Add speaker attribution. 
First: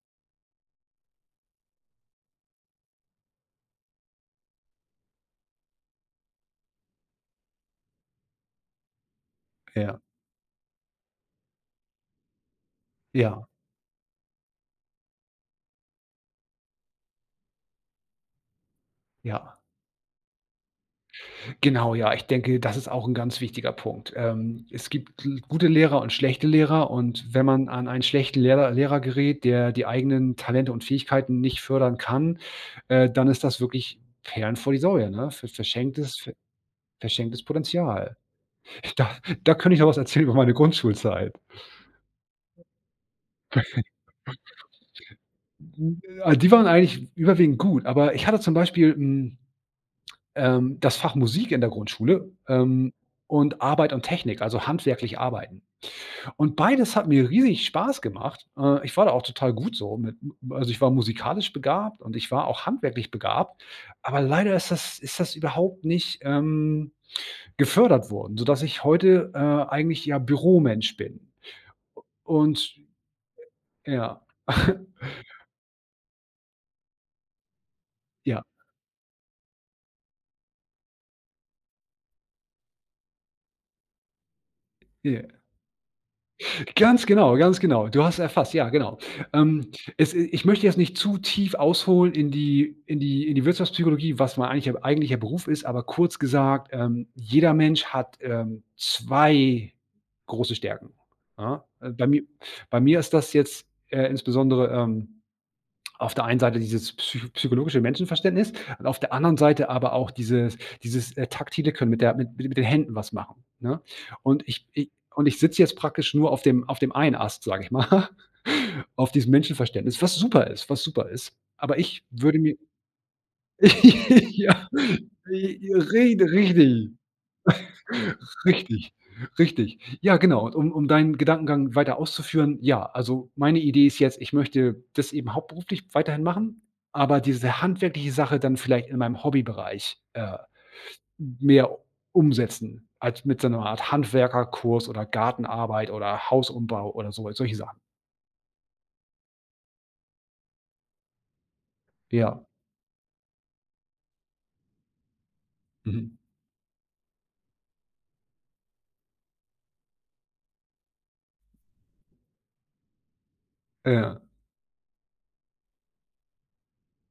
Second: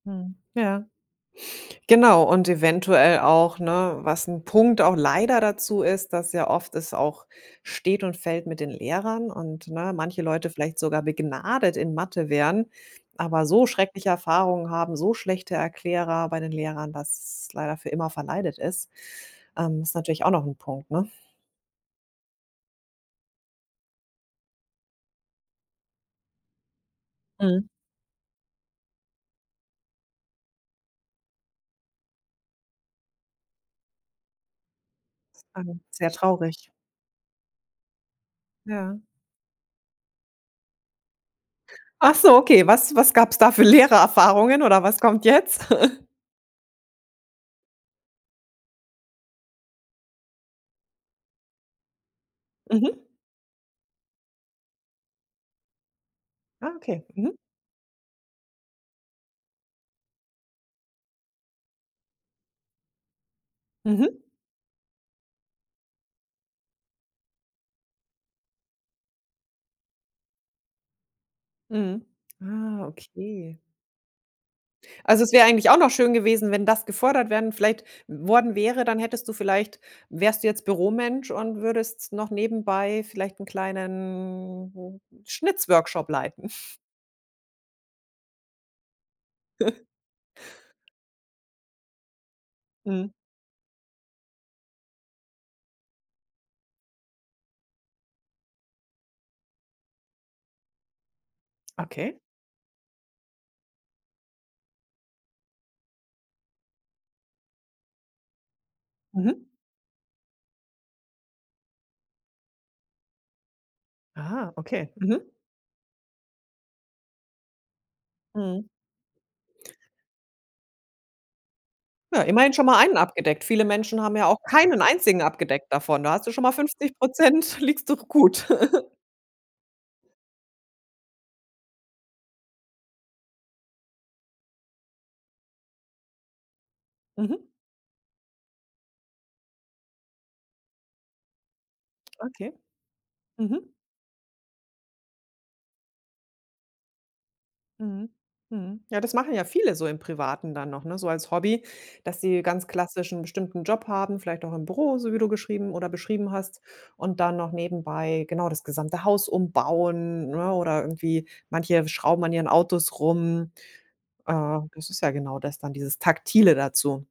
Speaker 1: Mhm. Ja. Genau und eventuell auch, ne, was 'n Punkt auch leider dazu ist, dass ja oft es auch steht und fällt mit den Lehrern und, ne,
Speaker 2: Ja.
Speaker 1: manche Leute vielleicht sogar begnadet in Mathe wären,
Speaker 2: Ja.
Speaker 1: aber so schreckliche Erfahrungen haben, so schlechte Erklärer bei den Lehrern, dass leider für immer verleidet ist.
Speaker 2: Ja.
Speaker 1: Ähm, ist natürlich auch noch Punkt, ne?
Speaker 2: Genau, ja. Ich denke, das ist auch 'n ganz wichtiger Punkt. Ähm, es gibt L gute Lehrer und schlechte Lehrer und wenn
Speaker 1: Mhm.
Speaker 2: man an einen schlechten Lehrer Lehrer gerät, der die eigenen Talente und Fähigkeiten nicht fördern kann, äh, dann ist das wirklich Perlen vor die Säule, ne, für
Speaker 1: Ähm, sehr
Speaker 2: verschenktes ver
Speaker 1: traurig.
Speaker 2: verschenktes Potenzial.
Speaker 1: Ja.
Speaker 2: Da da könnte ich noch was erzählen über meine Grundschulzeit.
Speaker 1: Ach so, okay, was was gab's da für Lehrererfahrungen oder was kommt jetzt?
Speaker 2: A die waren eigentlich w überwiegend gut, aber ich hatte zum Beispiel, hm, ähm, das Fach Musik in der Grundschule, ähm,
Speaker 1: Mhm.
Speaker 2: und Arbeit und Technik, also handwerklich arbeiten. Und
Speaker 1: Ah
Speaker 2: beides
Speaker 1: okay,
Speaker 2: hat mir
Speaker 1: mhm.
Speaker 2: riesig Spaß gemacht. Äh, ich war da auch total gut so mit m also ich war musikalisch begabt und ich war auch handwerklich begabt. Aber
Speaker 1: Mhm.
Speaker 2: leider ist das ist das überhaupt nicht, ähm, gefördert worden, sodass ich heute, äh, eigentlich, ja, Büromensch bin.
Speaker 1: Mhm.
Speaker 2: U und,
Speaker 1: Ah, okay.
Speaker 2: äh ja.
Speaker 1: Also es wäre eigentlich auch noch schön gewesen, wenn das gefordert werden vielleicht w
Speaker 2: Ja.
Speaker 1: worden wäre, dann hättest du vielleicht wärst du jetzt Büromensch und würdest noch nebenbei vielleicht 'n kleinen
Speaker 2: Ja.
Speaker 1: Schnitzworkshop leiten.
Speaker 2: Ganz genau, ganz genau. Du hast es erfasst, ja genau. Ähm, es i ich möchte jetzt nicht zu tief ausholen in die in
Speaker 1: Mhm.
Speaker 2: die in die Wirtschaftspsychologie, was mein eigentlich mein eigentlicher Beruf ist, aber kurz gesagt, ähm, jeder Mensch hat, ähm, 2 große Stärken, ja? Also, bei
Speaker 1: Okay.
Speaker 2: mir bei mir ist das jetzt, äh, insbesondere, ähm, auf der einen Seite dieses psycho psychologische Menschenverständnis und auf der anderen
Speaker 1: Mhm.
Speaker 2: Seite aber auch dieses dieses, äh, taktile Können mit der mit mit den Händen was machen, ne? Und
Speaker 1: Ah,
Speaker 2: ich
Speaker 1: okay.
Speaker 2: i und
Speaker 1: Mhm.
Speaker 2: ich sitze jetzt praktisch nur auf dem auf dem einen Ast, sage ich mal,
Speaker 1: Mhm.
Speaker 2: auf diesem Menschenverständnis, was super ist was super ist. Aber ich
Speaker 1: Na,
Speaker 2: würde
Speaker 1: immerhin
Speaker 2: mir
Speaker 1: schon mal einen abgedeckt. Viele Menschen haben ja auch
Speaker 2: Ja,
Speaker 1: keinen einzigen abgedeckt
Speaker 2: ri
Speaker 1: davon. Da
Speaker 2: rich
Speaker 1: hast du schon mal
Speaker 2: richtig.
Speaker 1: 50 %, liegst doch gut.
Speaker 2: Richtig. Richtig Ja, genau. Und um um deinen Gedankengang weiter auszuführen, ja, also meine Idee ist jetzt, ich möchte das eben hauptberuflich weiterhin machen, aber
Speaker 1: Mhm.
Speaker 2: diese handwerkliche Sache dann vielleicht in meinem Hobbybereich, äh, m mehr
Speaker 1: Okay,
Speaker 2: umsetzen, also mit so 'ner
Speaker 1: mhm.
Speaker 2: Art Handwerkerkurs oder Gartenarbeit oder Hausumbau oder so, halt solche Sachen.
Speaker 1: Mhm, mhm. Ja, das machen ja viele so im Privaten dann noch, ne, so als Hobby, dass sie
Speaker 2: Ja.
Speaker 1: ganz klassisch 'n bestimmten Job haben, vielleicht auch im Büro, so wie du geschrieben oder
Speaker 2: Mhm.
Speaker 1: beschrieben und dann noch nebenbei genau das gesamte Haus umbauen, ne, oder irgendwie manche schrauben an ihren Autos rum.
Speaker 2: Ja.
Speaker 1: Äh, das ist ja genau das dann, dieses Taktile dazu.